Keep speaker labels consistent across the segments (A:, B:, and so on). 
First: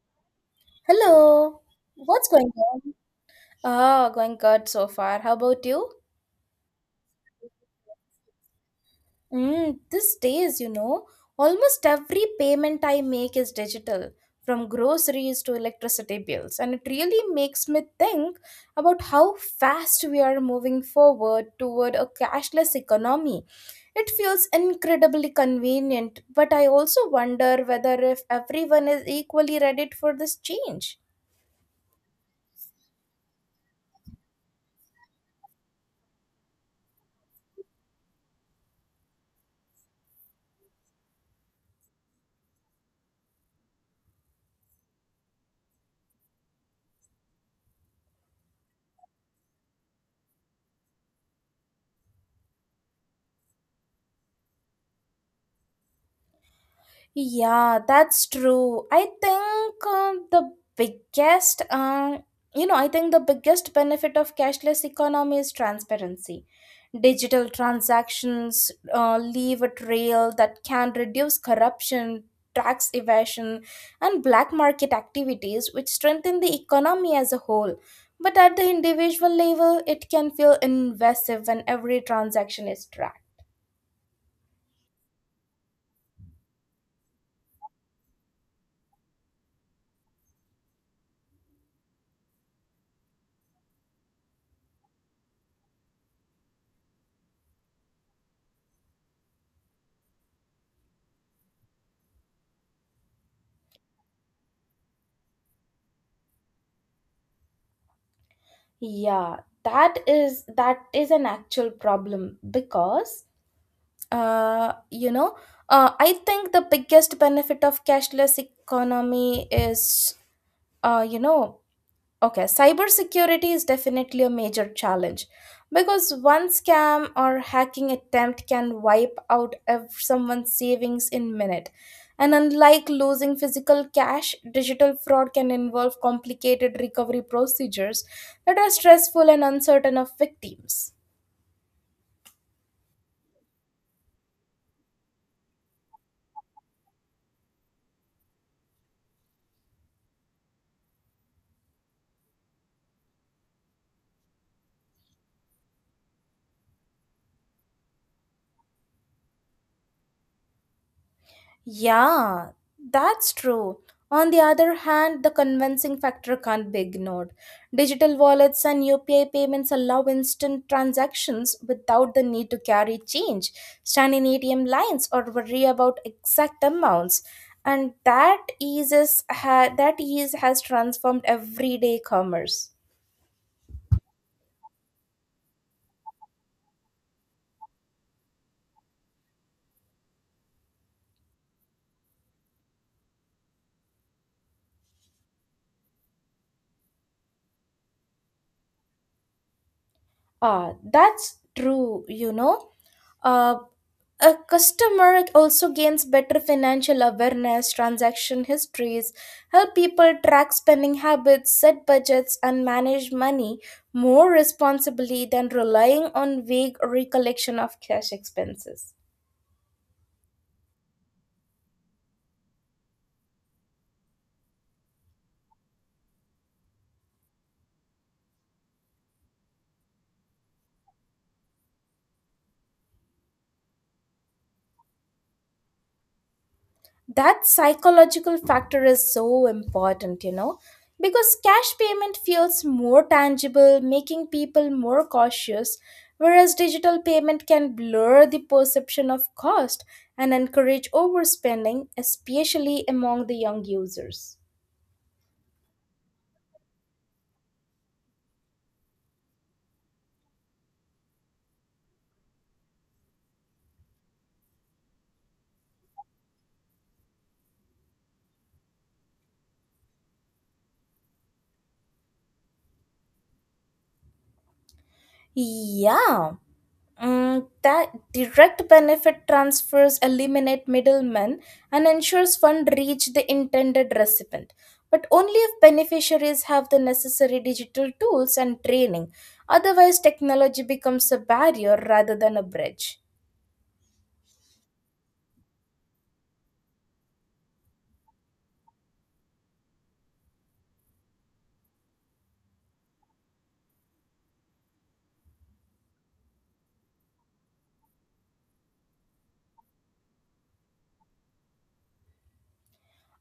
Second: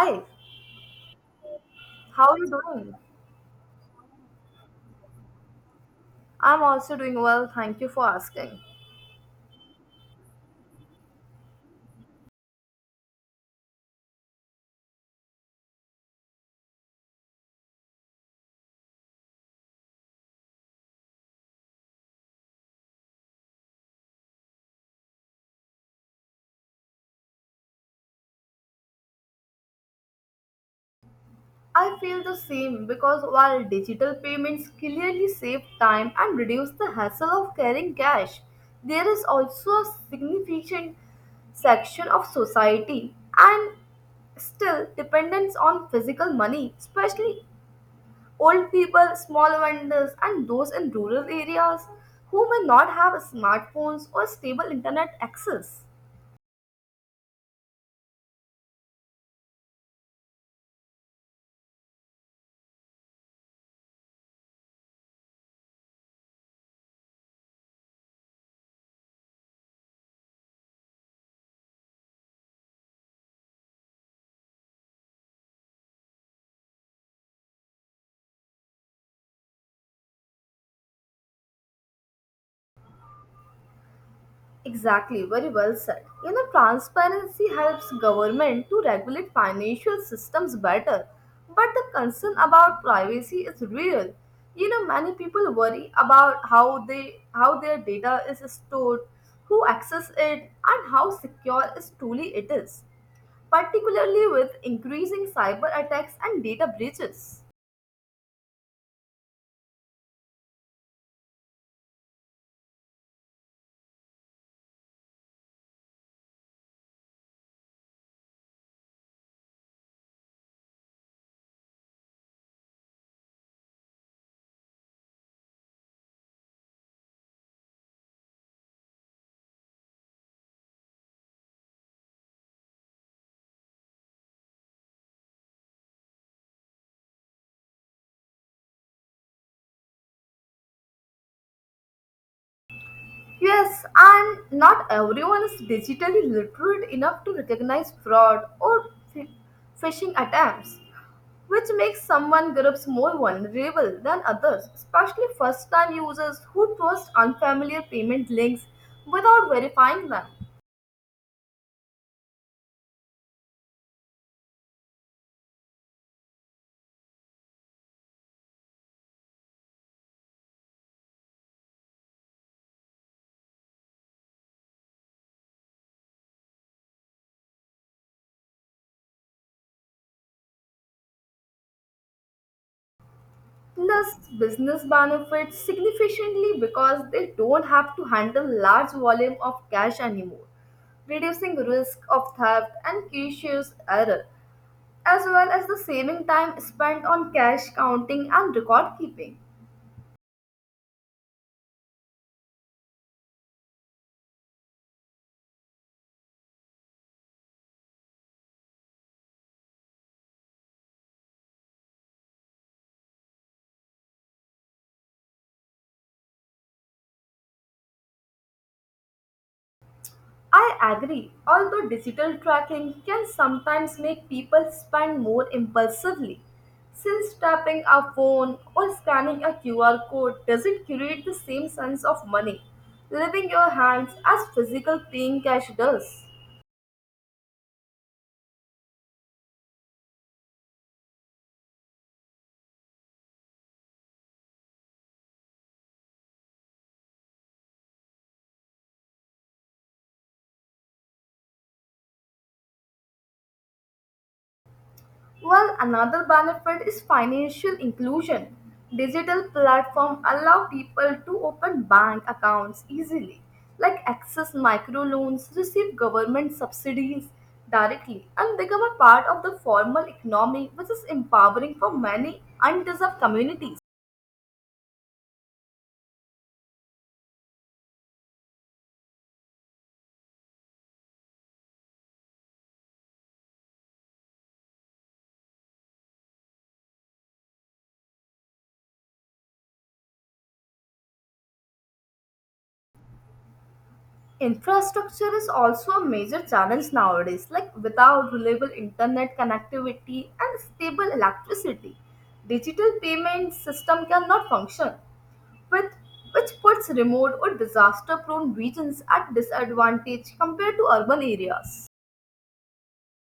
A: Hi,
B: Hello,
A: how
B: what's
A: are you
B: going
A: doing?
B: on? Ah, going good so far. How about you?
A: I'm also doing well, thank you for asking.
B: Mm, these days, almost every payment I make is digital, from groceries to electricity bills, and it really makes me think about how fast we are moving forward toward a cashless economy. It feels incredibly convenient, but I also wonder whether if everyone is equally ready for this change.
A: I feel the same because while digital payments clearly save time and reduce the hassle of carrying cash, there is also a significant section of society and still dependence on physical money, especially old people, small vendors, and those in rural areas who may not have smartphones or stable internet access.
B: Yeah, that's true. I think the I think the biggest benefit of cashless economy is transparency. Digital transactions leave a trail that can reduce corruption, tax evasion, and black market activities, which strengthen the economy as a whole. But at the individual level, it can feel invasive when every transaction is tracked.
A: Exactly, very well said. You know, transparency helps government to regulate financial systems better, but the concern about privacy is real. You know, many people worry about how their data is stored, who access it, and how secure is truly it is, particularly with increasing cyber attacks and data breaches.
B: Yeah, that is an actual problem because uh you know I think the biggest benefit of cashless economy is uh you know Okay, cybersecurity is definitely a major challenge because one scam or hacking attempt can wipe out someone's savings in minute. And unlike losing physical cash, digital fraud can involve complicated recovery procedures that are stressful and uncertain of victims.
A: Yes, and not everyone is digitally literate enough to recognize fraud or phi- phishing attempts, which makes someone groups more vulnerable than others, especially first time users who trust unfamiliar payment links without verifying them.
B: Yeah, that's true. On the other hand, the convincing factor can't be ignored. Digital wallets and UPI payments allow instant transactions without the need to carry change, stand in ATM lines, or worry about exact amounts. And that that ease has transformed everyday commerce.
A: Plus, business benefits significantly because they don't have to handle large volume of cash anymore reducing risk of theft and cautious error as well as the saving time spent on cash counting and record keeping.
B: Ah, that's true, Uh, A customer also gains better financial awareness, transaction histories, help people track spending habits, set budgets, and manage money more responsibly than relying on vague recollection of cash expenses.
A: I agree, although digital tracking can sometimes make people spend more impulsively, since tapping a phone or scanning a QR code doesn't create the same sense of money leaving your hands as physical paying cash does.
B: That psychological factor is so important, because cash payment feels more tangible, making people more cautious, whereas digital payment can blur the perception of cost and encourage overspending, especially among the young users.
A: Well, another benefit is financial inclusion. Digital platforms allow people to open bank accounts easily, like access microloans, receive government subsidies directly, and become a part of the formal economy, which is empowering for many undeserved communities.
B: Yeah. Mm, that direct benefit transfers eliminate middlemen and ensures fund reach the intended recipient, but only if beneficiaries have the necessary digital tools and training. Otherwise technology becomes a barrier rather than a bridge.
A: Infrastructure is also a major challenge nowadays, like without reliable internet connectivity and stable electricity, digital payment system cannot function, with, which puts remote or disaster prone regions at disadvantage compared to urban areas.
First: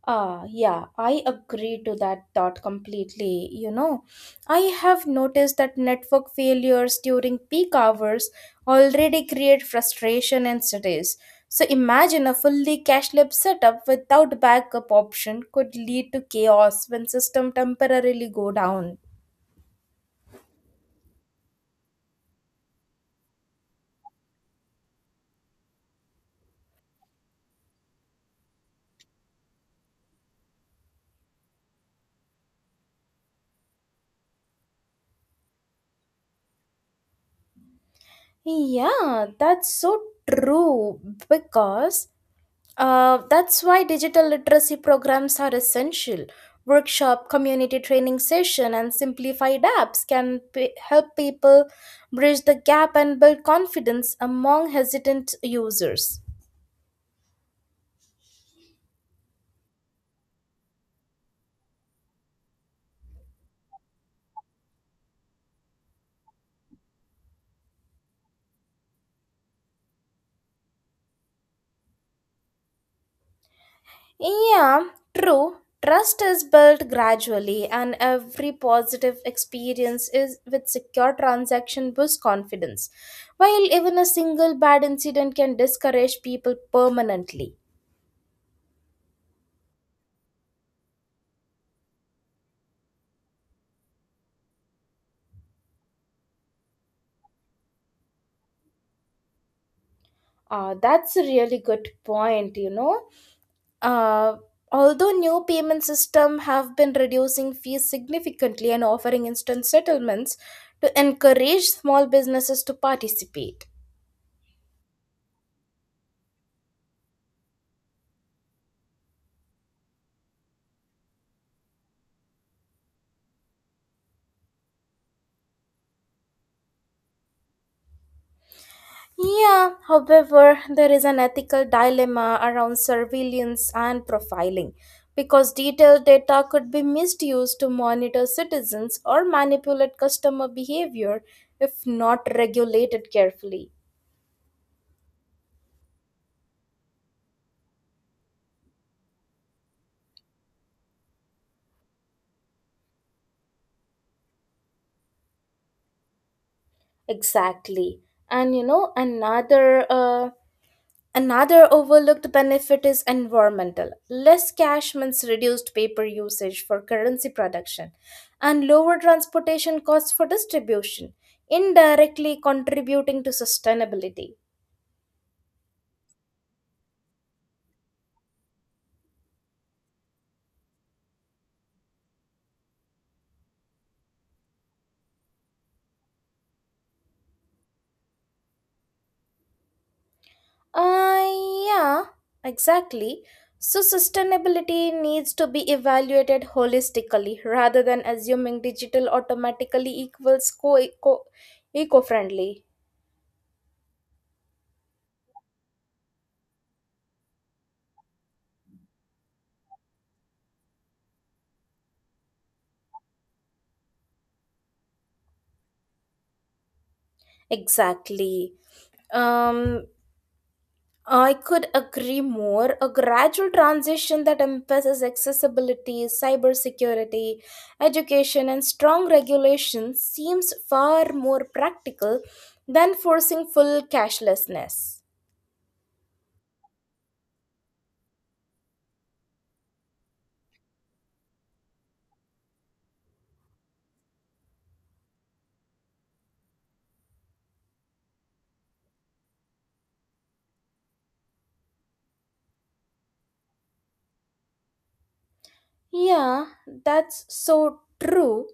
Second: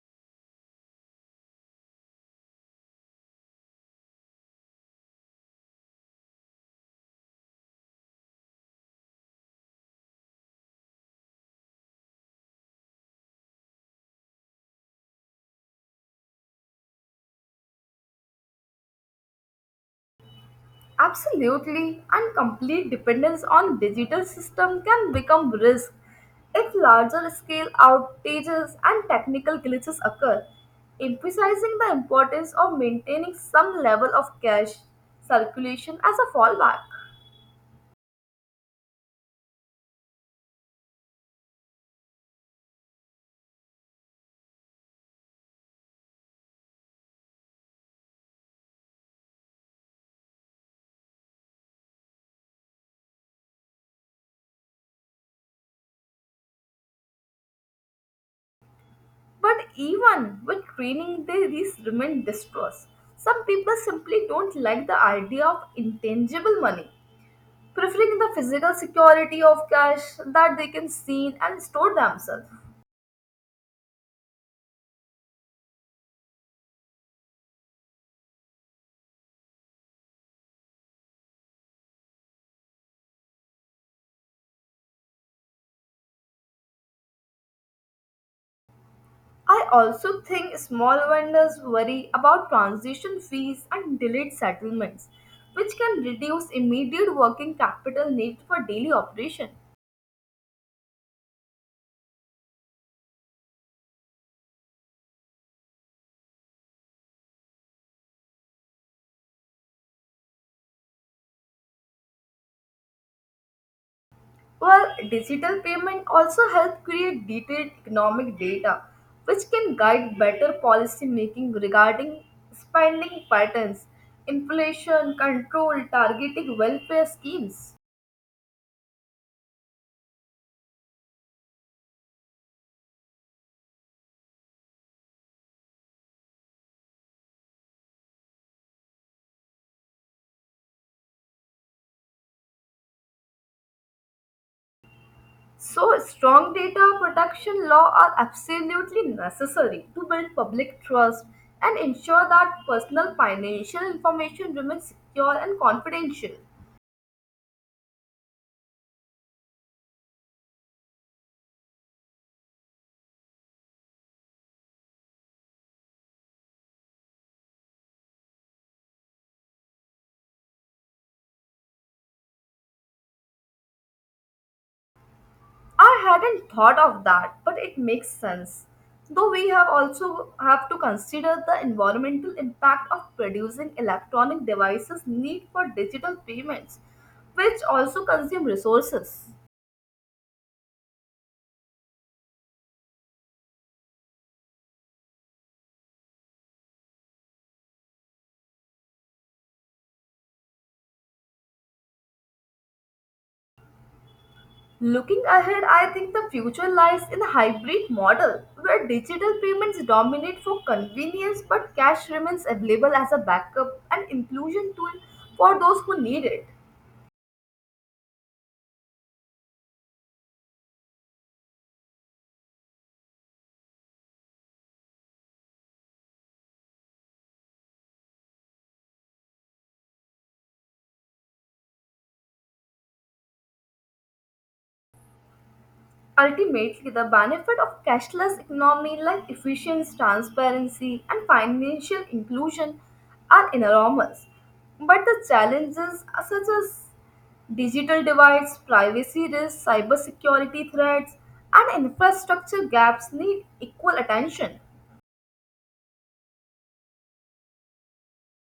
B: Ah, yeah, I agree to that thought completely. I have noticed that network failures during peak hours already create frustration in cities. So imagine a fully cashless setup without backup option could lead to chaos when system temporarily go down.
A: Absolutely, and complete dependence on digital system can become risk if larger scale outages and technical glitches occur, emphasizing the importance of maintaining some level of cash circulation as a fallback.
B: Yeah, that's so true because that's why digital literacy programs are essential. Workshop, community training session, and simplified apps help people bridge the gap and build confidence among hesitant users.
A: But even with training, they these remain distrust. Some people simply don't like the idea of intangible money, preferring the physical security of cash that they can see and store themselves.
B: Yeah, true. Trust is built gradually, and every positive experience is with secure transaction boosts confidence, while even a single bad incident can discourage people permanently.
A: I also think small vendors worry about transition fees and delayed settlements, which can reduce immediate working capital need for daily operation.
B: That's a really good point, Uh, although new payment system have been reducing fees significantly and offering instant settlements to encourage small businesses to participate.
A: While digital payment also help create detailed economic data, which can guide better policy making regarding spending patterns, inflation control, targeting welfare schemes.
B: Yeah, however, there is an ethical dilemma around surveillance and profiling because detailed data could be misused to monitor citizens or manipulate customer behavior if not regulated carefully.
A: So, strong data protection law are absolutely necessary to build public trust and ensure that personal financial information remains secure and confidential.
B: Exactly. And another another overlooked benefit is environmental. Less cash means reduced paper usage for currency production and lower transportation costs for distribution, indirectly contributing to sustainability.
A: I hadn't thought of that, but it makes sense. Though we have also have to consider the environmental impact of producing electronic devices need for digital payments, which also consume resources.
B: Uh, yeah, exactly. So, sustainability needs to be evaluated holistically rather than assuming digital automatically equals eco friendly.
A: Looking ahead, I think the future lies in a hybrid model where digital payments dominate for convenience but cash remains available as a backup and inclusion tool for those who need it.
B: Exactly. Um, I could agree more. A gradual transition that emphasizes accessibility, cybersecurity, education, and strong regulation seems far more practical than forcing full cashlessness.
A: Ultimately, the benefit of cashless economy like efficiency, transparency, and financial inclusion are enormous. But the challenges are such as digital divides, privacy risks, cybersecurity threats, and infrastructure gaps need equal attention.
B: Yeah, that's so true.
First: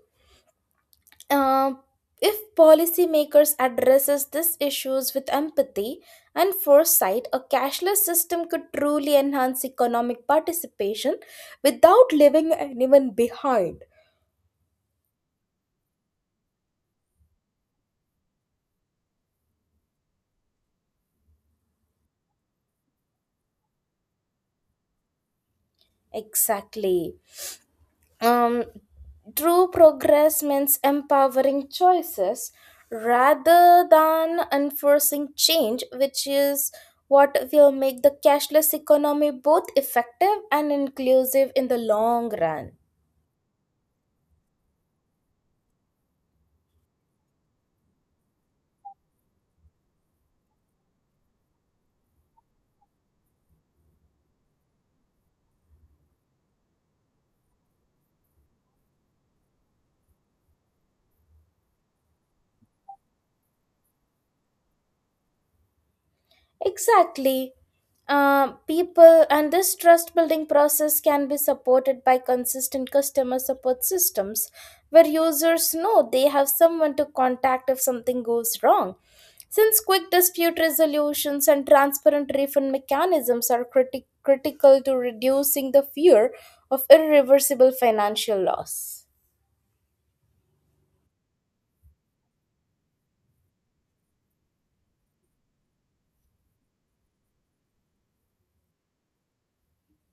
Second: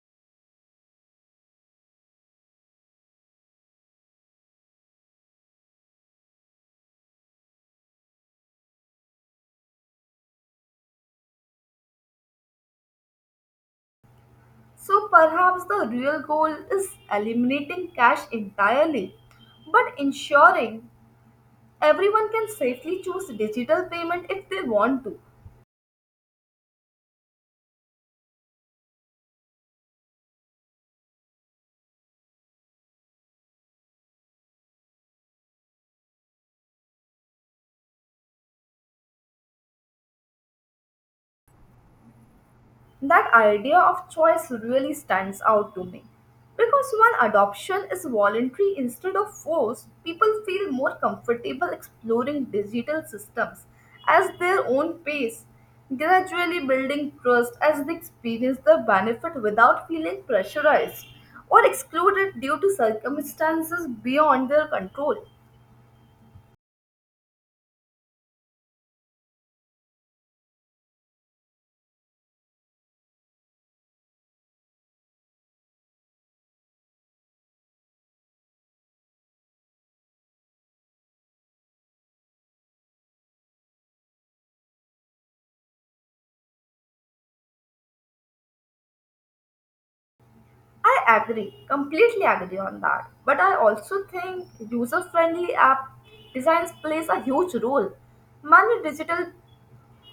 B: Um, if policymakers addresses these issues with empathy and foresight, a cashless system could truly enhance economic participation without leaving anyone behind.
A: So perhaps the real goal is eliminating cash entirely, but ensuring everyone can safely choose digital payment if they want to.
B: Exactly. Um, true progress means empowering choices rather than enforcing change, which is what will make the cashless economy both effective and inclusive in the long run.
A: That idea of choice really stands out to me. Because when adoption is voluntary instead of forced, people feel more comfortable exploring digital systems as their own pace, gradually building trust as they experience the benefit without feeling pressurized or excluded due to circumstances beyond their control.
B: Exactly. People and this trust building process can be supported by consistent customer support systems where users know they have someone to contact if something goes wrong. Since quick dispute resolutions and transparent refund mechanisms are critical to reducing the fear of irreversible financial loss.
A: I agree, completely agree on that. But I also think user friendly app designs plays a huge role. Many digital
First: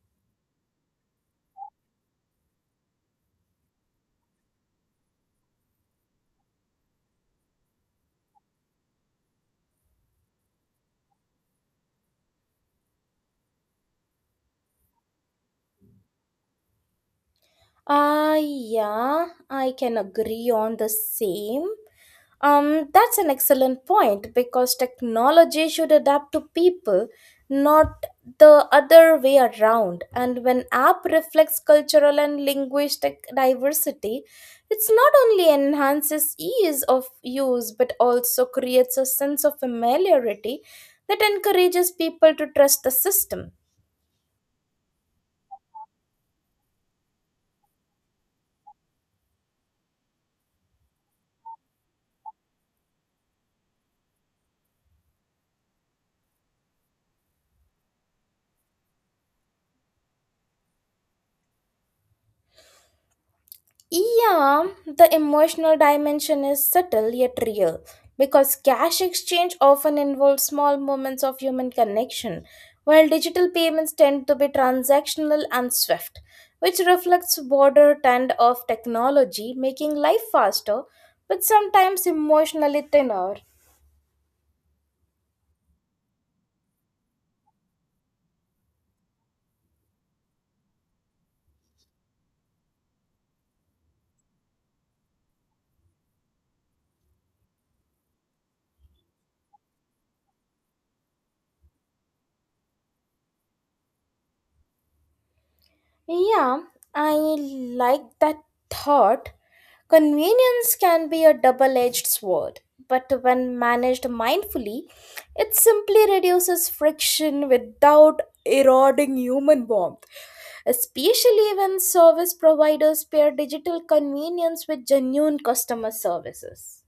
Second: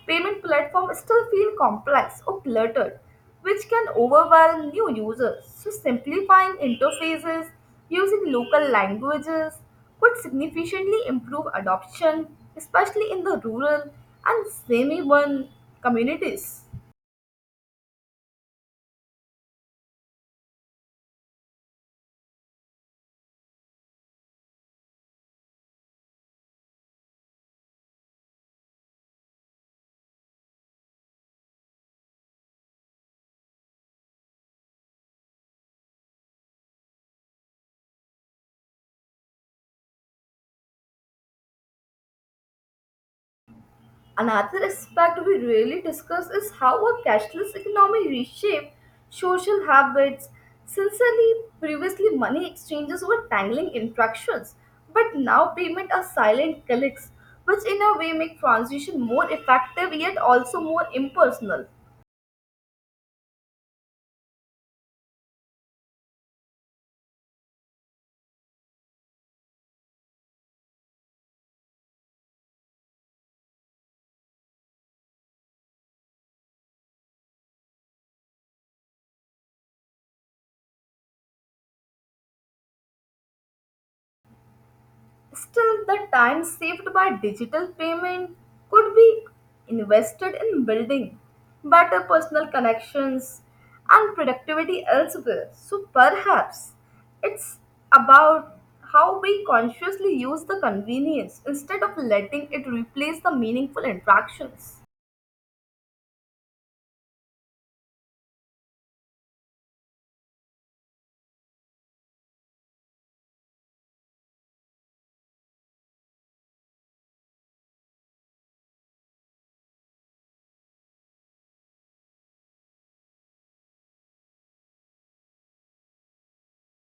A: payment platforms still feel complex or cluttered, which can overwhelm new users. So, simplifying interfaces using local languages could significantly improve adoption, especially in the rural and semi urban communities.
B: Yeah, I can agree on the same. That's an excellent point because technology should adapt to people, not the other way around. And when app reflects cultural and linguistic diversity, it's not only enhances ease of use but also creates a sense of familiarity that encourages people to trust the system.
A: Another aspect we rarely discuss is how a cashless economy reshaped social habits. Sincerely, previously money exchanges were tangling interactions, but now payment are silent clicks, which in a way make transition more effective yet also more impersonal.
B: Yeah, the emotional dimension is subtle yet real because cash exchange often involves small moments of human connection, while digital payments tend to be transactional and swift, which reflects broader trend of technology making life faster but sometimes emotionally thinner.
A: Still, the time saved by digital payment could be invested in building better personal connections and productivity elsewhere. So perhaps it's about how we consciously use the convenience instead of letting it replace the meaningful interactions.
B: Yeah, I like that thought. Convenience can be a double edged sword, but when managed mindfully, it simply reduces friction without eroding human warmth, especially when service providers pair digital convenience with genuine customer services.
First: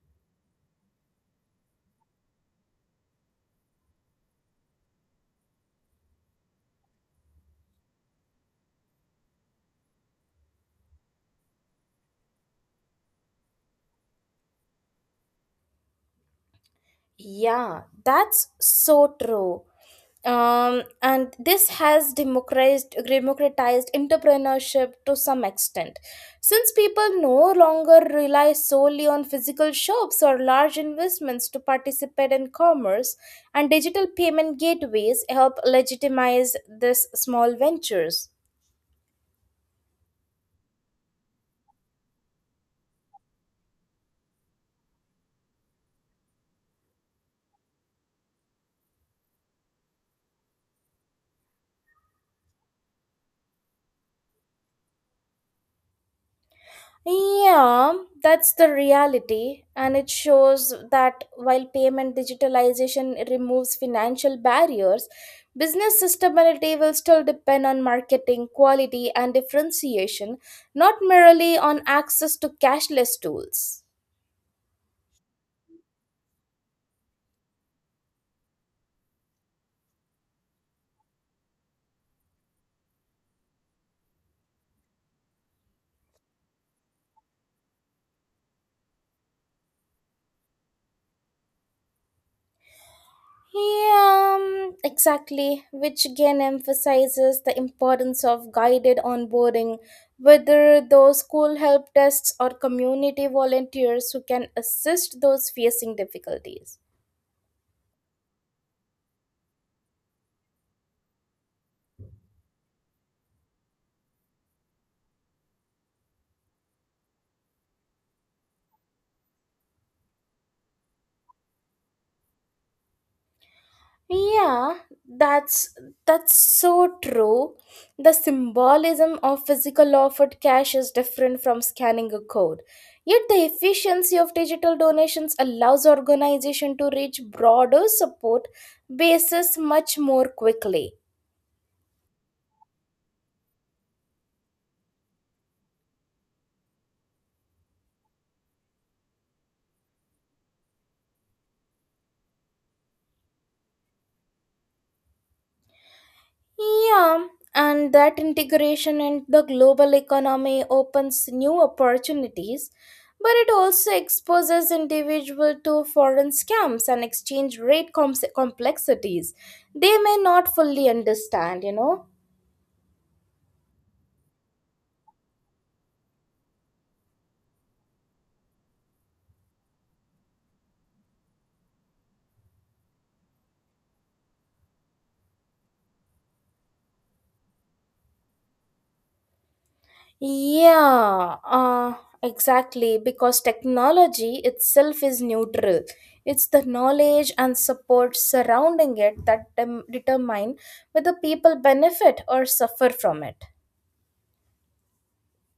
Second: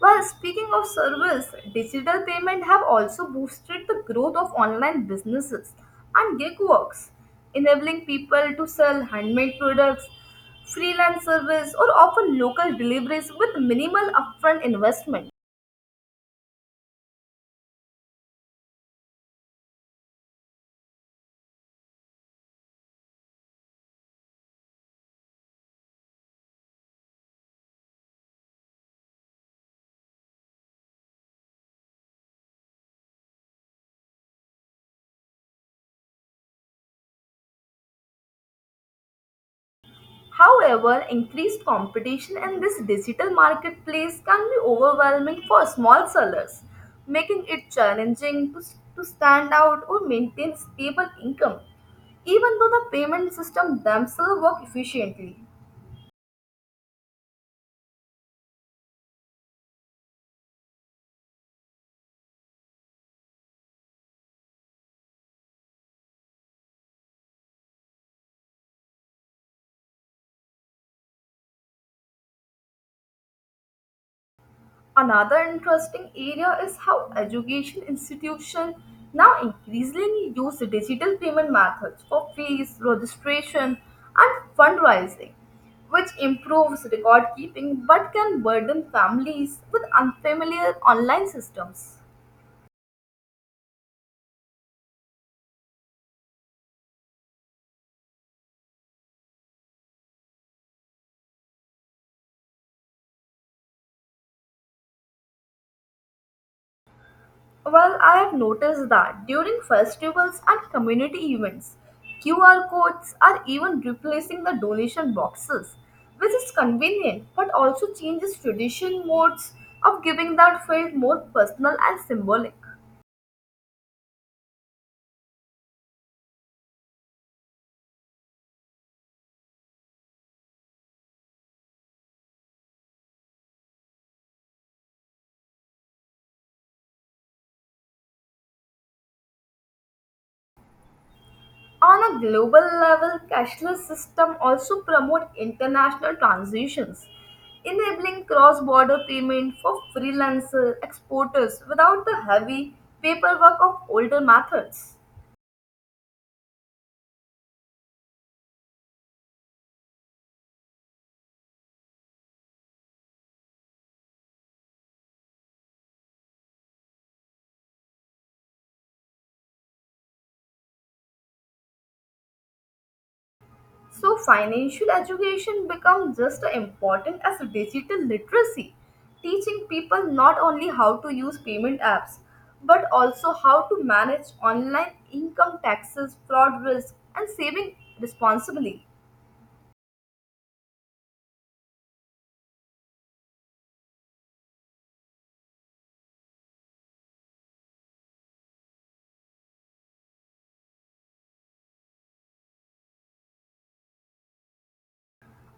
A: Well, speaking of service, digital payment have also boosted the growth of online businesses and gig works, enabling people to sell handmade products, freelance service, or offer local deliveries with minimal upfront investment.
B: Yeah, that's so true. And this has democratized entrepreneurship to some extent, since people no longer rely solely on physical shops or large investments to participate in commerce, and digital payment gateways help legitimize these small ventures.
A: However, increased competition in this digital marketplace can be overwhelming for small sellers, making it challenging to stand out or maintain stable income, even though the payment system themselves work efficiently.
B: Yeah, that's the reality, and it shows that while payment digitalization removes financial barriers, business sustainability will still depend on marketing, quality, and differentiation, not merely on access to cashless tools.
A: Another interesting area is how education institutions now increasingly use digital payment methods for fees, registration, and fundraising, which improves record keeping but can burden families with unfamiliar online systems.
B: Yeah, exactly, which again emphasizes the importance of guided onboarding, whether those school help desks or community volunteers who can assist those facing difficulties.
A: Well, I have noticed that during festivals and community events, QR codes are even replacing the donation boxes, which is convenient but also changes tradition modes of giving that felt more personal and symbolic.
B: Yeah, that's that's so true. The symbolism of physical offered cash is different from scanning a code. Yet the efficiency of digital donations allows organization to reach broader support bases much more quickly.
A: On a global level, cashless system also promote international transactions, enabling cross-border payment for freelancer exporters without the heavy paperwork of older methods.
B: Yeah, and that integration in the global economy opens new opportunities, but it also exposes individuals to foreign scams and exchange rate complexities they may not fully understand,
A: So financial education becomes just as important as digital literacy, teaching people not only how to use payment apps but also how to manage online income taxes, fraud risk and saving responsibly.
B: Yeah, exactly, because technology itself is neutral. It's the knowledge and support surrounding it that determine whether people benefit or suffer from it.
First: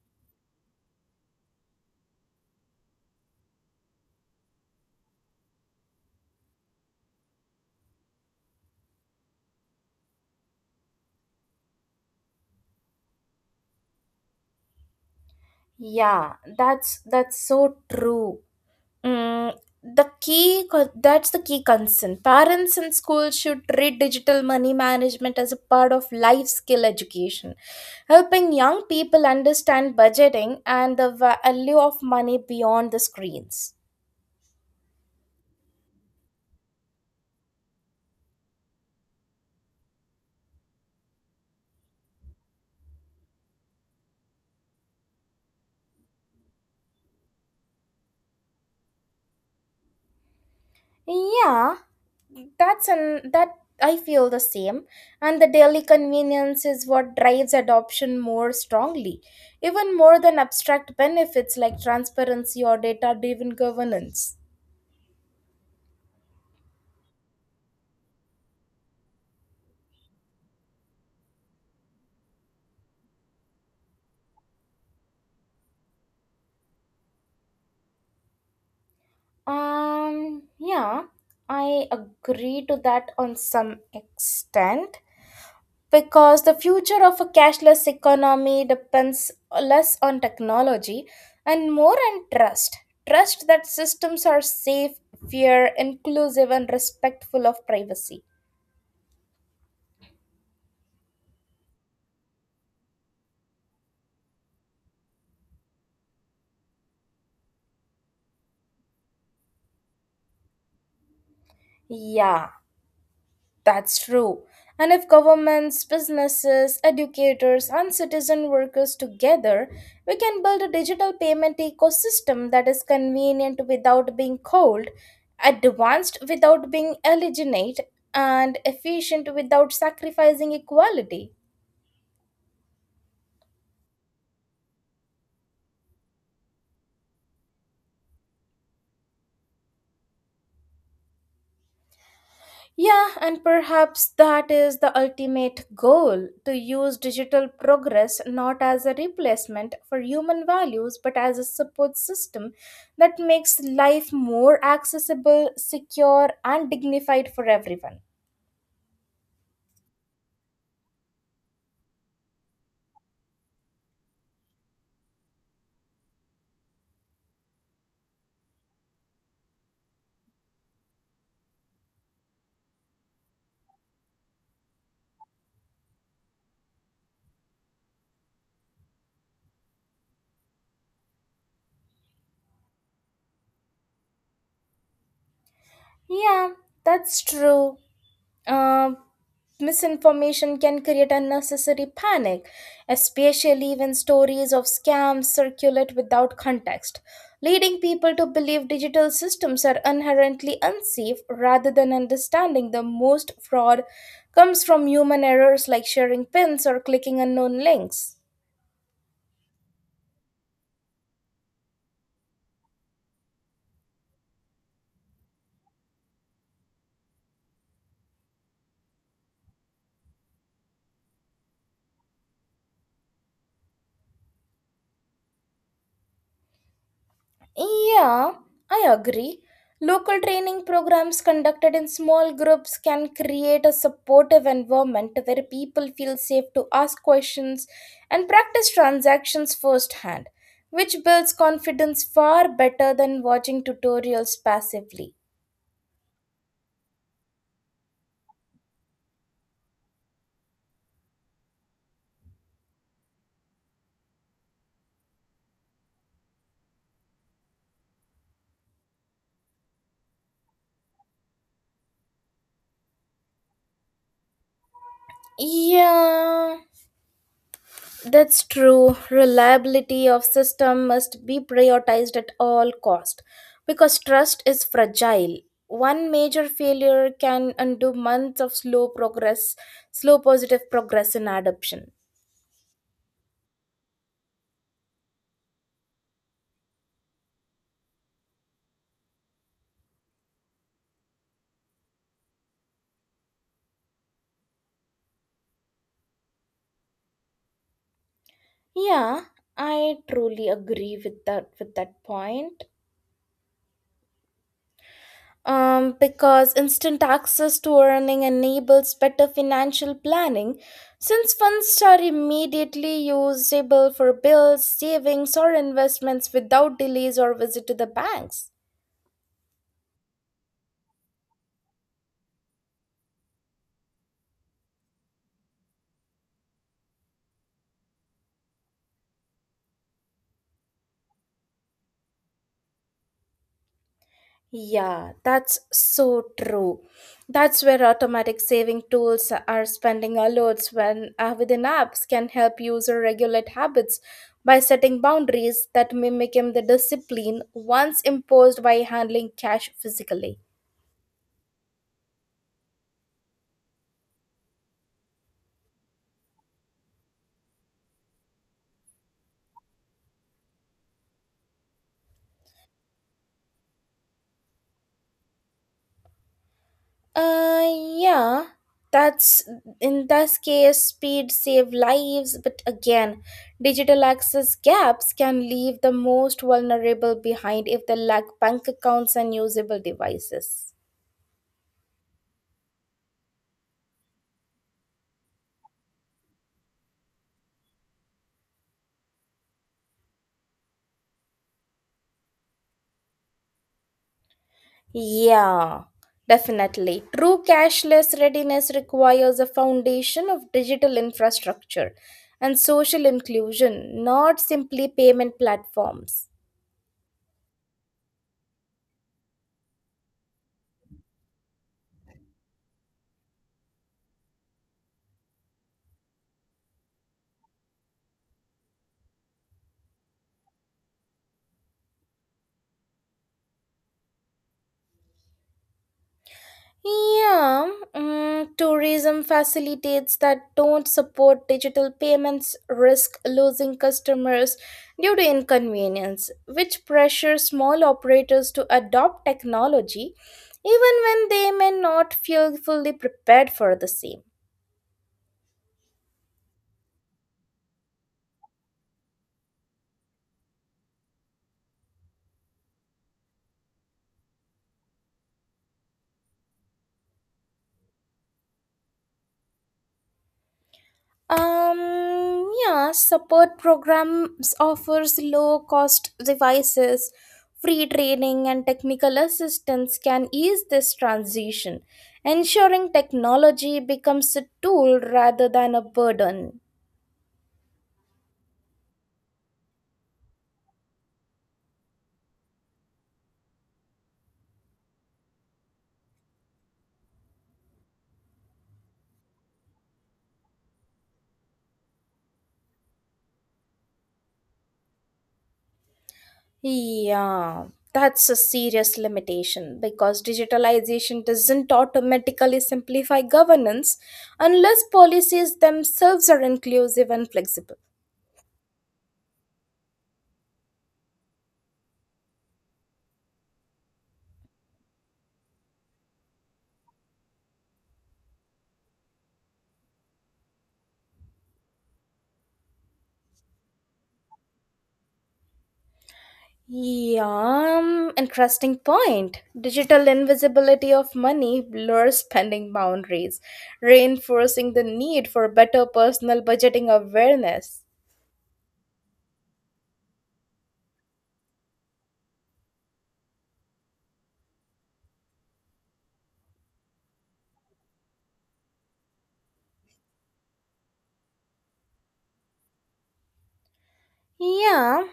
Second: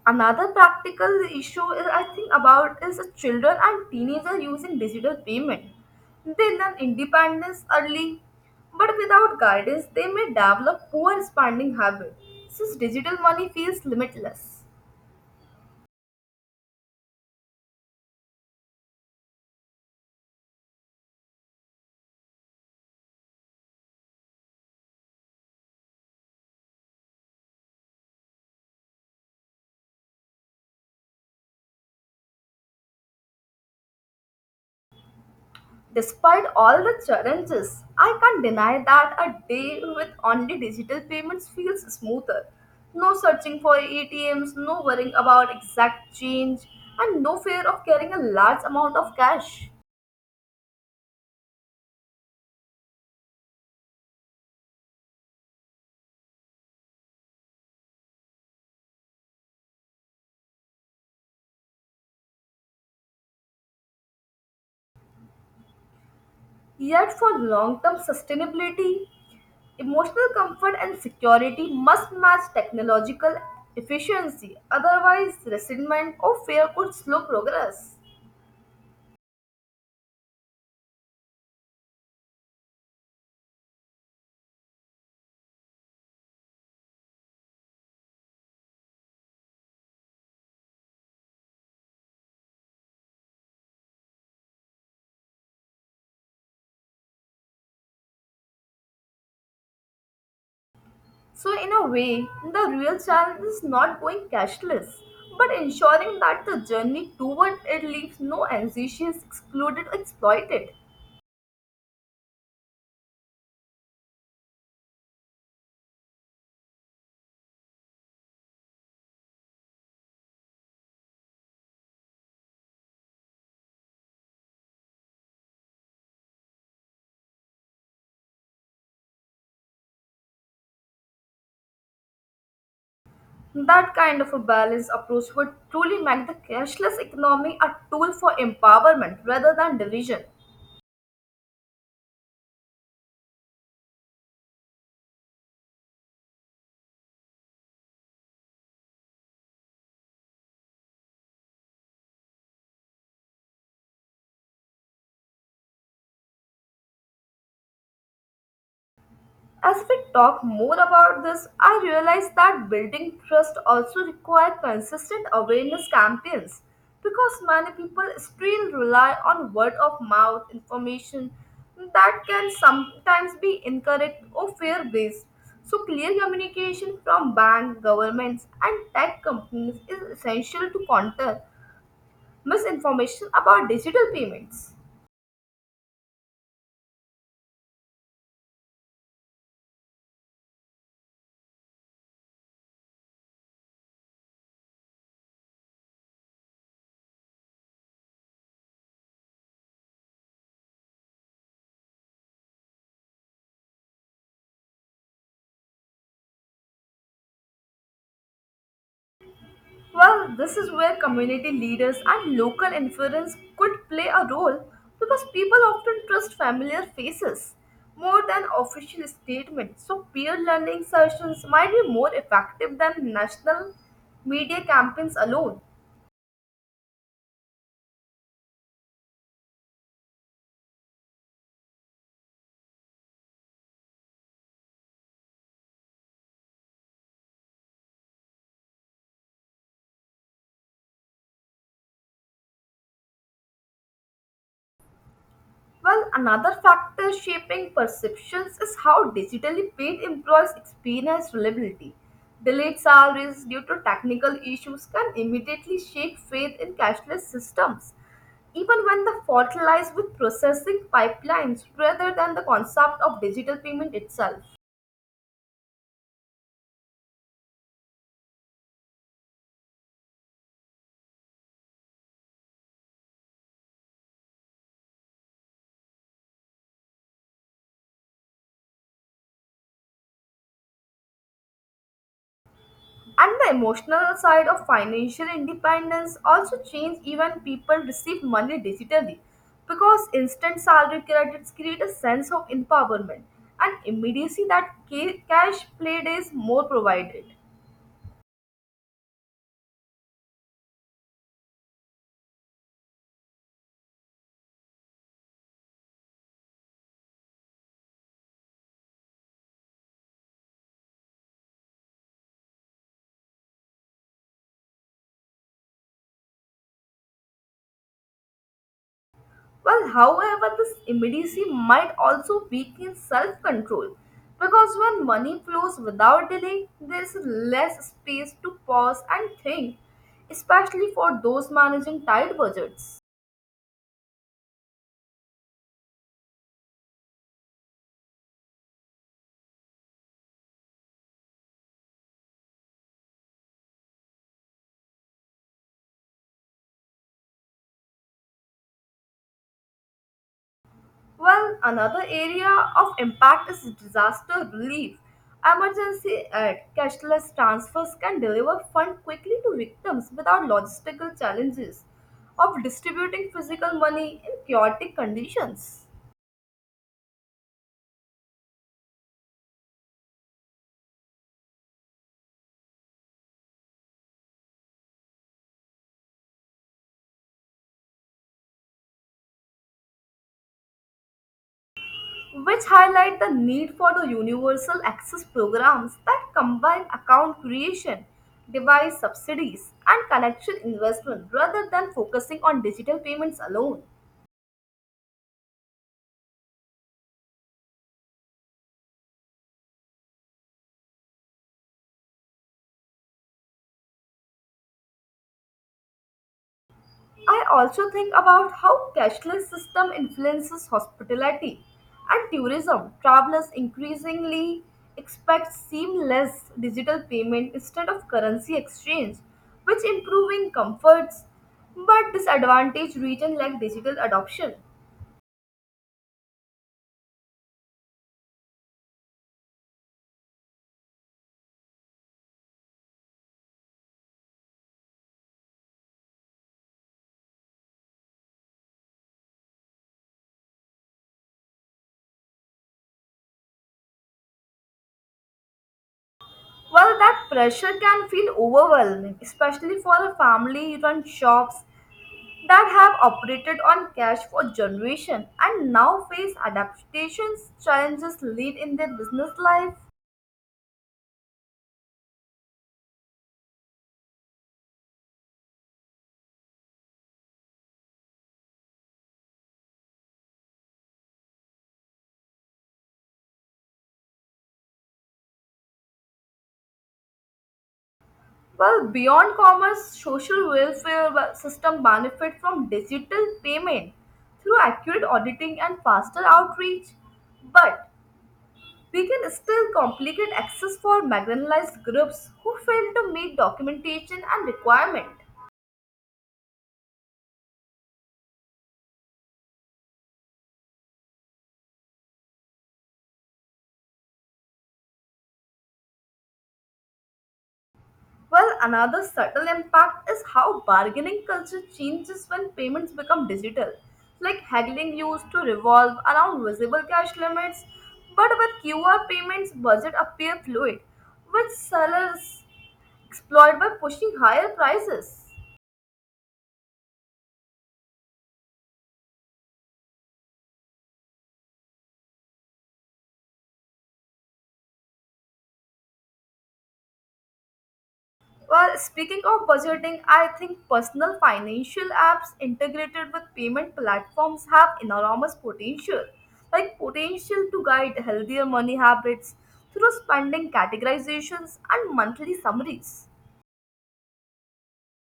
A: Another practical issue is I think about is children and teenagers using digital payment. They learn independence early, but without guidance they may develop poor spending habits since digital money feels limitless.
B: Yeah, that's so true. Mm, that's the key concern. Parents and schools should treat digital money management as a part of life skill education, helping young people understand budgeting and the value of money beyond the screens.
A: Despite all the challenges, I can't deny that a day with only digital payments feels smoother. No searching for ATMs, no worrying about exact change, and no fear of carrying a large amount of cash.
B: Yeah, that's an that I feel the same, and the daily convenience is what drives adoption more strongly, even more than abstract benefits like transparency or data driven governance.
A: Yet, for long term sustainability, emotional comfort and security must match technological efficiency, otherwise, resentment or fear could slow progress.
B: Yeah, I agree to that on some extent, because the future of a cashless economy depends less on technology and more on trust. Trust that systems are safe, fair, inclusive, and respectful of privacy.
A: So, in a way, the real challenge is not going cashless, but ensuring that the journey toward it leaves no anxious, excluded, or exploited.
B: Yeah, that's true. And if governments, businesses, educators, and citizen workers together, we can build a digital payment ecosystem that is convenient without being cold, advanced without being alienate, and efficient without sacrificing equality.
A: That kind of a balanced approach would truly make the cashless economy a tool for empowerment rather than division.
B: Yeah, and perhaps that is the ultimate goal to use digital progress not as a replacement for human values but as a support system that makes life more accessible, secure, and dignified for everyone.
A: As we talk more about this, I realize that building trust also requires consistent awareness campaigns because many people still rely on word of mouth information that can sometimes be incorrect or fear based. So, clear communication from banks, governments, and tech companies is essential to counter misinformation about digital payments.
B: Yeah, that's true. Uh, Misinformation can create unnecessary panic, especially when stories of scams circulate without context, leading people to believe digital systems are inherently unsafe rather than understanding the most fraud comes from human errors like sharing pins or clicking unknown links.
A: Well, this is where community leaders and local influence could play a role because people often trust familiar faces more than official statements. So, peer learning sessions might be more effective than national media campaigns alone.
B: Yeah, I agree. Local training programs conducted in small groups can create a supportive environment where people feel safe to ask questions and practice transactions firsthand, which builds confidence far better than watching tutorials passively.
A: Well, another factor shaping perceptions is how digitally paid employees experience reliability. Delayed salaries due to technical issues can immediately shake faith in cashless systems, even when the fault lies with processing pipelines rather than the concept of digital payment itself.
B: Yeah. That's true. Reliability of system must be prioritized at all cost because trust is fragile. One major failure can undo months of slow progress, slow positive progress in adoption.
A: And the emotional side of financial independence also change even people receive money digitally because instant salary credits create a sense of empowerment and immediacy that cash play days more provided.
B: Yeah, I truly agree with that point. Because instant access to earning enables better financial planning, since funds are immediately usable for bills, savings, or investments without delays or visit to the banks.
A: Well, however, this immediacy might also weaken self control because when money flows without delay, there is less space to pause and think, especially for those managing tight budgets.
B: Yeah, that's so true. That's where automatic saving tools are spending alerts when within apps can help user regulate habits by setting boundaries that mimic the discipline once imposed by handling cash physically.
A: Well, another area of impact is disaster relief. Emergency aid, cashless transfers can deliver funds quickly to victims without logistical challenges of distributing physical money in chaotic conditions,
B: Uh, yeah, that's in this case, speed save lives, but again, digital access gaps can leave the most vulnerable behind if they lack bank accounts and usable devices.
A: which highlight the need for the universal access programs that combine account creation, device subsidies, and connection investment rather than focusing on digital payments alone.
B: Yeah, definitely. True cashless readiness requires a foundation of digital infrastructure and social inclusion, not simply payment platforms.
A: I also think about how cashless system influences hospitality and tourism. Travelers increasingly expect seamless digital payment instead of currency exchange, which improving comforts but disadvantage region like digital adoption.
B: Yeah, mm, tourism facilitates that don't support digital payments risk losing customers due to inconvenience, which pressures small operators to adopt technology even when they may not feel fully prepared for the same.
A: Well, that pressure can feel overwhelming, especially for family run shops that have operated on cash for generations and now face adaptations challenges lead in their business life.
B: Yeah, support programs offers low cost devices, free training, and technical assistance can ease this transition, ensuring technology becomes a tool rather than a burden.
A: Well, beyond commerce, social welfare system benefit from digital payment through accurate auditing and faster outreach, but we can still complicate access for marginalized groups who fail to meet documentation and requirement.
B: Yeah, that's a serious limitation because digitalization doesn't automatically simplify governance unless policies themselves are inclusive and flexible.
A: Well, another subtle impact is how bargaining culture changes when payments become digital. Like haggling used to revolve around visible cash limits, but with QR payments, budget appear fluid, which sellers exploit by pushing higher prices.
B: Yeah, interesting point. Digital invisibility of money blurs spending boundaries, reinforcing the need for better personal budgeting awareness.
A: Well, speaking of budgeting, I think personal financial apps integrated with payment platforms have enormous potential, like potential to guide healthier money habits through spending categorizations and monthly summaries.
B: Yeah,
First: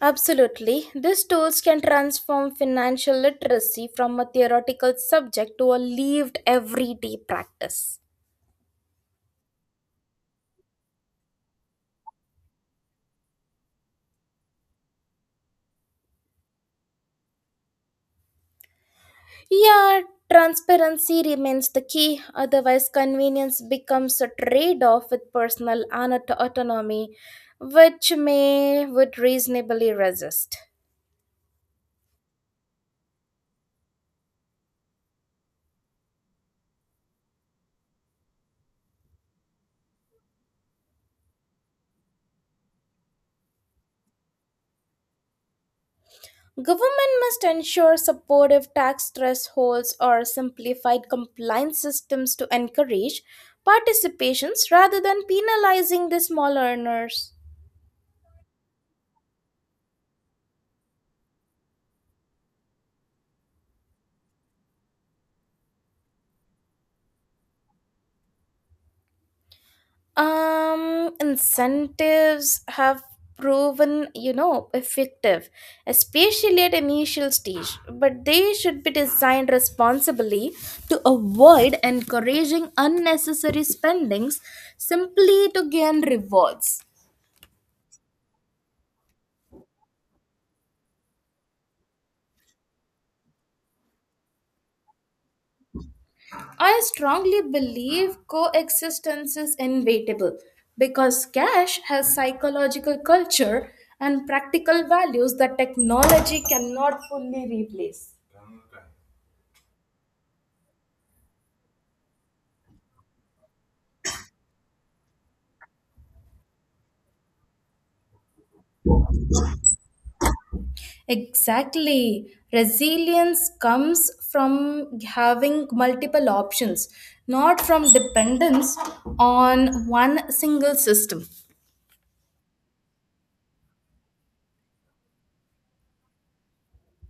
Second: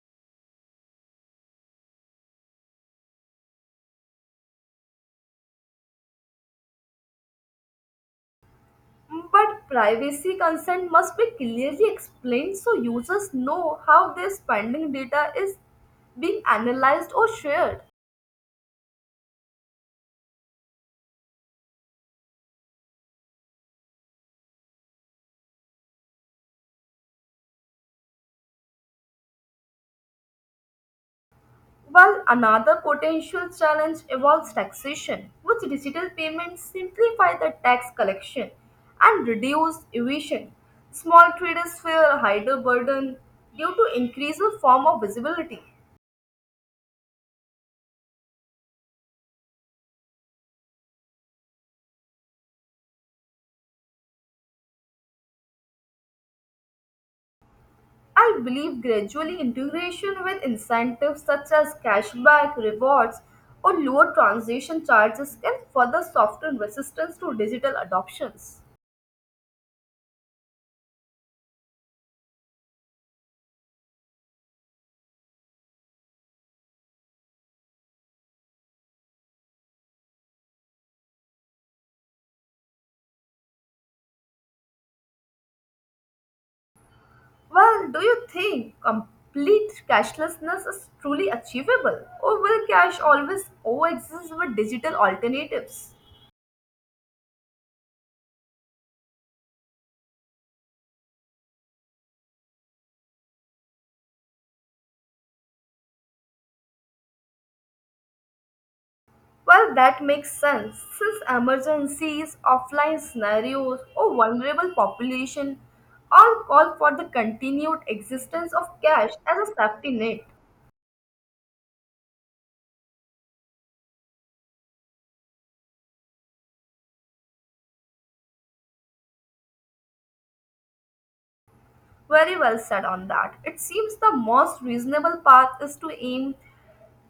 B: absolutely. These tools can transform financial literacy from a theoretical subject to a lived everyday practice.
A: But privacy consent must be clearly explained so users know how their spending data is being analyzed or shared.
B: Yeah, transparency remains the key, otherwise, convenience becomes a trade off with personal autonomy, which may would reasonably resist.
A: While another potential challenge involves taxation, which digital payments simplify the tax collection and reduce evasion. Small traders fear a higher burden due to increased form of visibility.
B: Government must ensure supportive tax thresholds or simplified compliance systems to encourage participations rather than penalizing the small earners.
A: I believe gradually integration with incentives such as cashback, rewards, or lower transaction charges can further soften resistance to digital adoptions.
B: Incentives have proven, effective, especially at initial stage, but they should be designed responsibly to avoid encouraging unnecessary spendings simply to gain rewards.
A: Well, do you think complete cashlessness is truly achievable? Or will cocash always coexist with digital alternatives?
B: I strongly believe coexistence is inevitable because cash has psychological culture and practical values that technology cannot fully replace.
A: Well, that makes sense since emergencies, offline scenarios, or vulnerable population all call for the continued existence of cash as a safety net.
B: Exactly. Resilience comes from having multiple options, not from dependence on one single system.
A: Very well said on that. It seems the most reasonable path is to aim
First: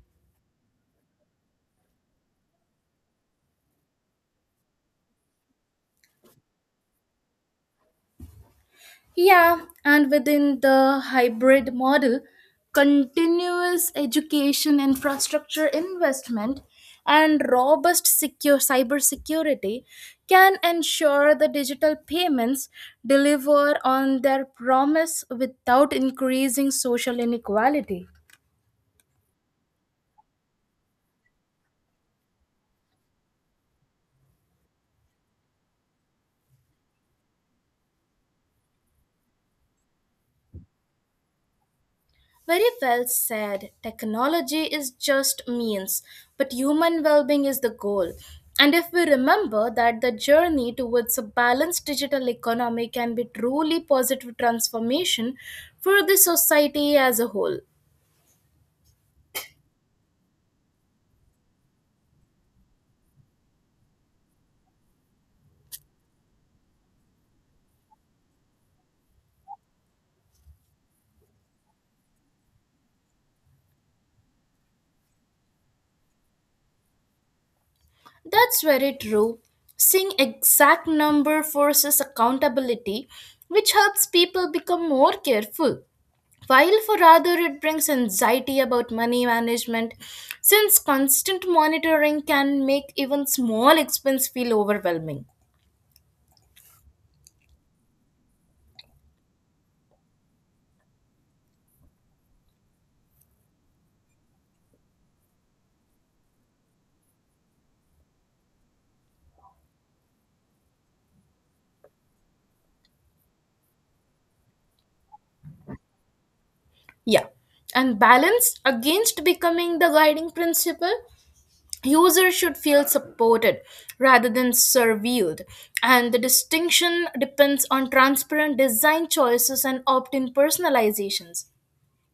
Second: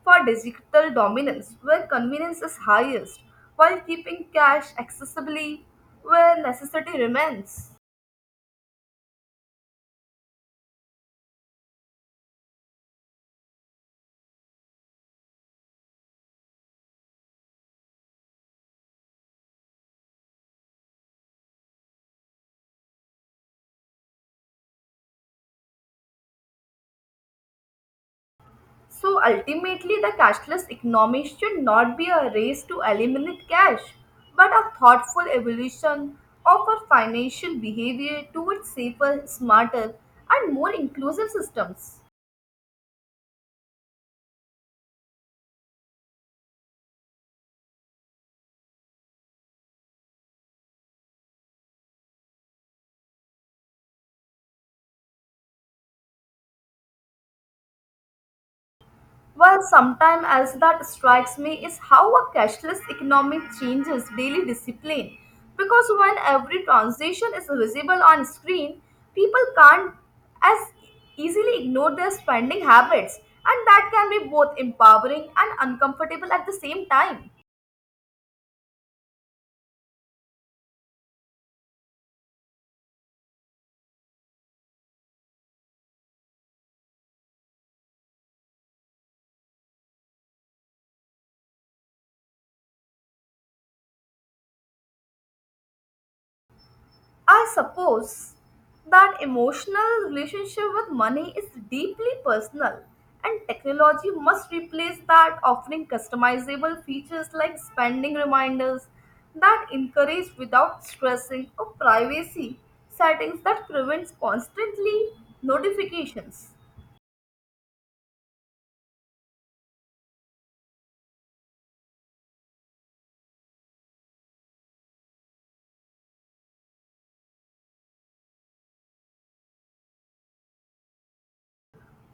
A: for digital dominance where convenience is highest while keeping cash accessibly where necessity remains.
B: Yeah, and within the hybrid model, continuous education infrastructure investment and robust secure cybersecurity can ensure the digital payments deliver on their promise without increasing social inequality.
A: So ultimately, the cashless economy should not be a race to eliminate cash, but a thoughtful evolution of our financial behavior towards safer, smarter, and more inclusive systems.
B: Very well said. Technology is just means, but human well-being is the goal. And if we remember that the journey towards a balanced digital economy can be truly positive transformation for the society as a whole.
A: Well, sometimes else that strikes me is how a cashless economy changes daily discipline. Because when every transaction is visible on screen, people can't as easily ignore their spending habits, and that can be both empowering and uncomfortable at the same time.
B: That's very true. Seeing exact number forces accountability, which helps people become more careful, while for rather it brings anxiety about money management, since constant monitoring can make even small expense feel overwhelming.
A: I suppose that emotional relationship with money is deeply personal, and technology must replace that, offering customizable features like spending reminders that encourage without stressing or privacy settings that prevents constantly notifications.
B: Yeah, and balance against becoming the guiding principle. Users should feel supported rather than surveilled, and the distinction depends on transparent design choices and opt-in personalizations.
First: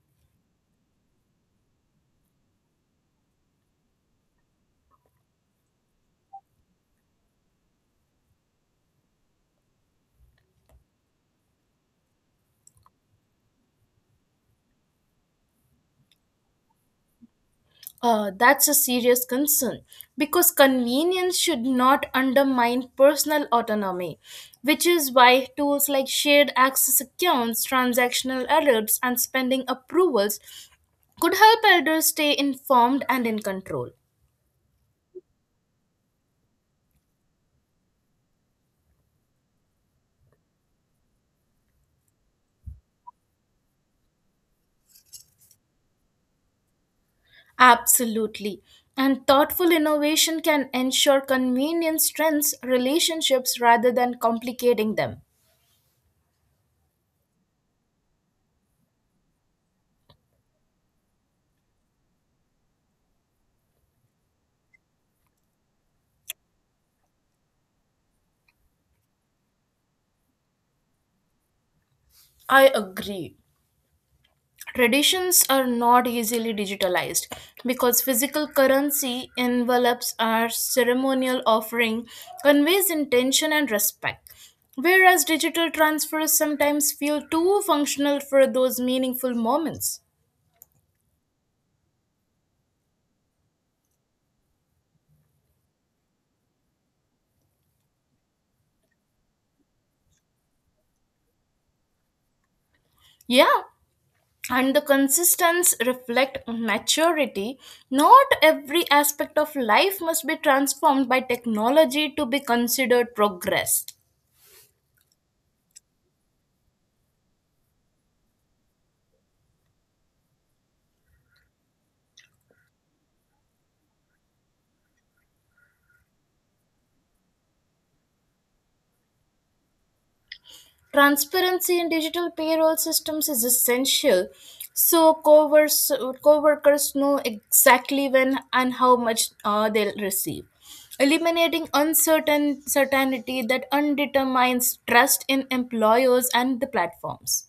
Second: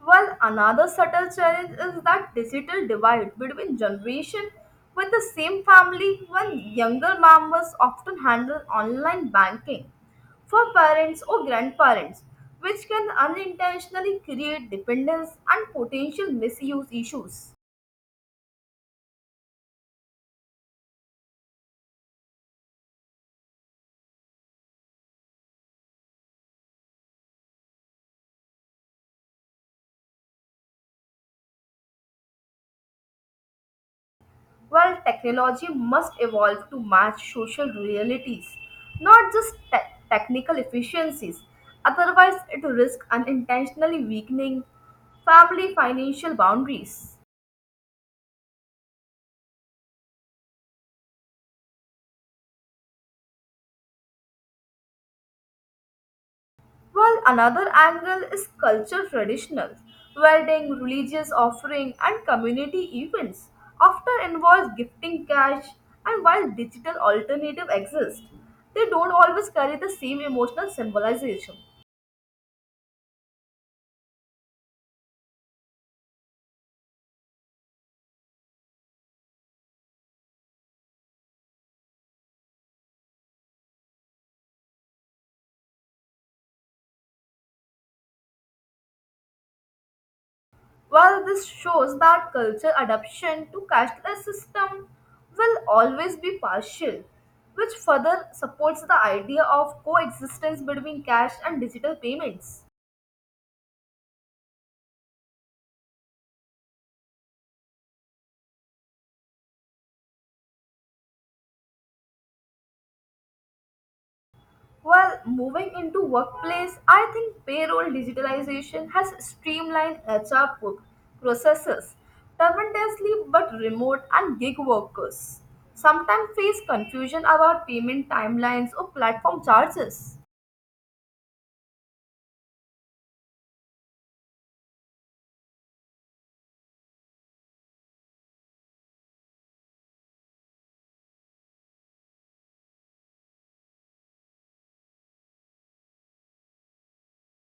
A: Well, another subtle challenge is that digital divide between generation with the same family when younger members often handle online banking for parents or grandparents, which can unintentionally create dependence and potential misuse issues.
B: That's a serious concern because convenience should not undermine personal autonomy, which is why tools like shared access accounts, transactional alerts, and spending approvals could help elders stay informed and in control.
A: Well, technology must evolve to match social realities, not just technical efficiencies. Otherwise, it risks unintentionally weakening family financial boundaries.
B: Absolutely. And thoughtful innovation can ensure convenience strengths relationships rather than complicating them.
A: Well, another angle is culture traditional. Wedding, religious offering, and community events often involve gifting cash, and while digital alternatives exist, they don't always carry the same emotional symbolization.
B: I agree. Traditions are not easily digitalized because physical currency, envelopes, or ceremonial offering conveys intention and respect. Whereas digital transfers sometimes feel too functional for those meaningful moments.
A: Well, this shows that cultural adoption to cashless system will always be partial, which further supports the idea of coexistence between cash and digital payments.
B: Yeah, and the consistence reflect maturity. Not every aspect of life must be transformed by technology to be considered progress.
A: Well, moving into workplace, I think payroll digitalization has streamlined HR processes tremendously, but remote and gig workers sometimes face confusion about payment timelines or platform charges.
B: Transparency in digital payroll systems is essential so co-workers know exactly when and how much they'll receive, eliminating uncertain certainty that undetermines trust in employers and the platforms.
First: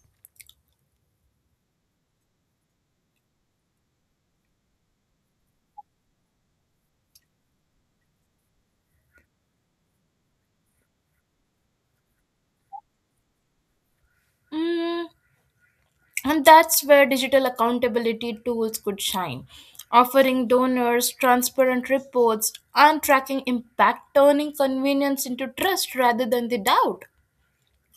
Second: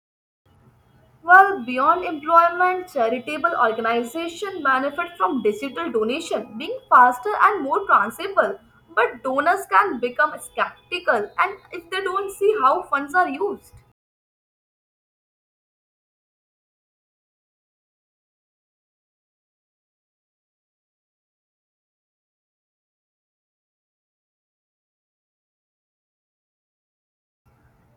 A: Well, beyond employment, charitable organizations benefit from digital donation being faster and more transferable. But donors can become skeptical and if they don't see how funds are used.
B: Mm, and that's where digital accountability tools could shine, offering donors transparent reports and tracking impact, turning convenience into trust rather than the doubt.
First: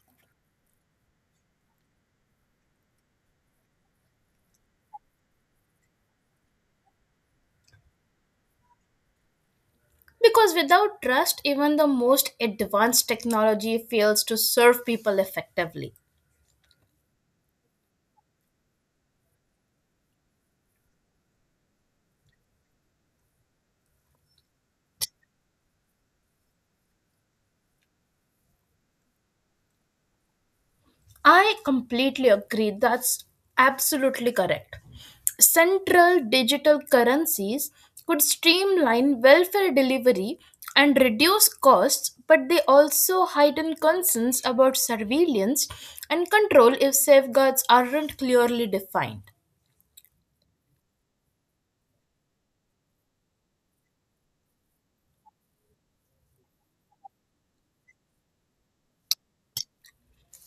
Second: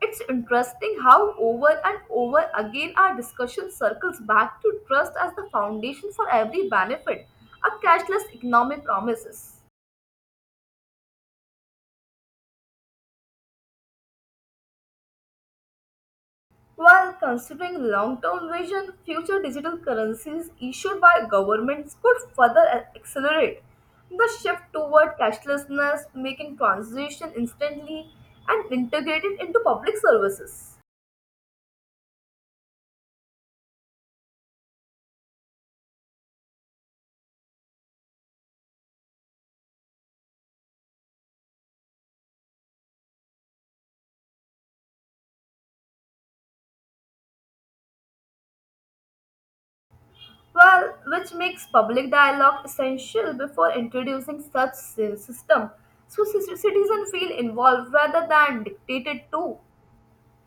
A: It's interesting how over and over again our discussion circles back to trust as the foundation for every benefit a cashless economy promises.
B: Because without trust, even the most advanced technology fails to serve people effectively.
A: While considering long-term vision, future digital currencies issued by governments could further accelerate the shift toward cashlessness, making transition instantly and integrated into public services.
B: I completely agree. That's absolutely correct. Central digital currencies could streamline welfare delivery and reduce costs, but they also heighten concerns about surveillance and control if safeguards aren't clearly defined.
A: Well, which makes public dialogue essential before introducing such system, so citizens feel involved rather than dictated to.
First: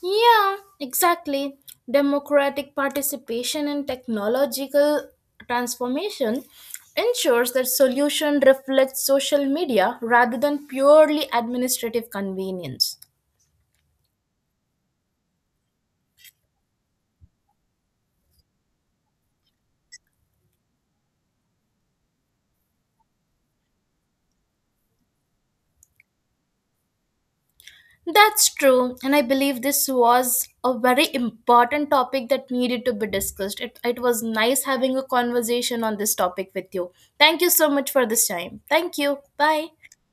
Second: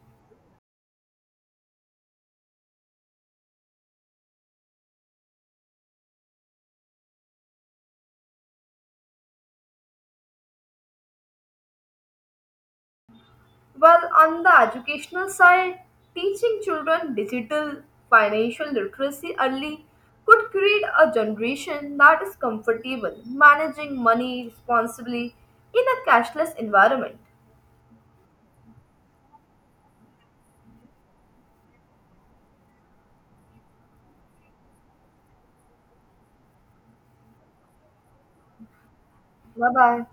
B: Yeah, exactly. Democratic participation in technological transformation ensures that solution reflects social media rather than purely administrative convenience.
A: Well, on the educational side, teaching children digital financial literacy early could create a generation that is comfortable managing money responsibly in a cashless environment.
B: That's true, and I believe this was a very important topic that needed to be discussed. It was nice having a conversation on this topic with you. Thank you so much for this time. Thank you. Bye.
A: Bye bye.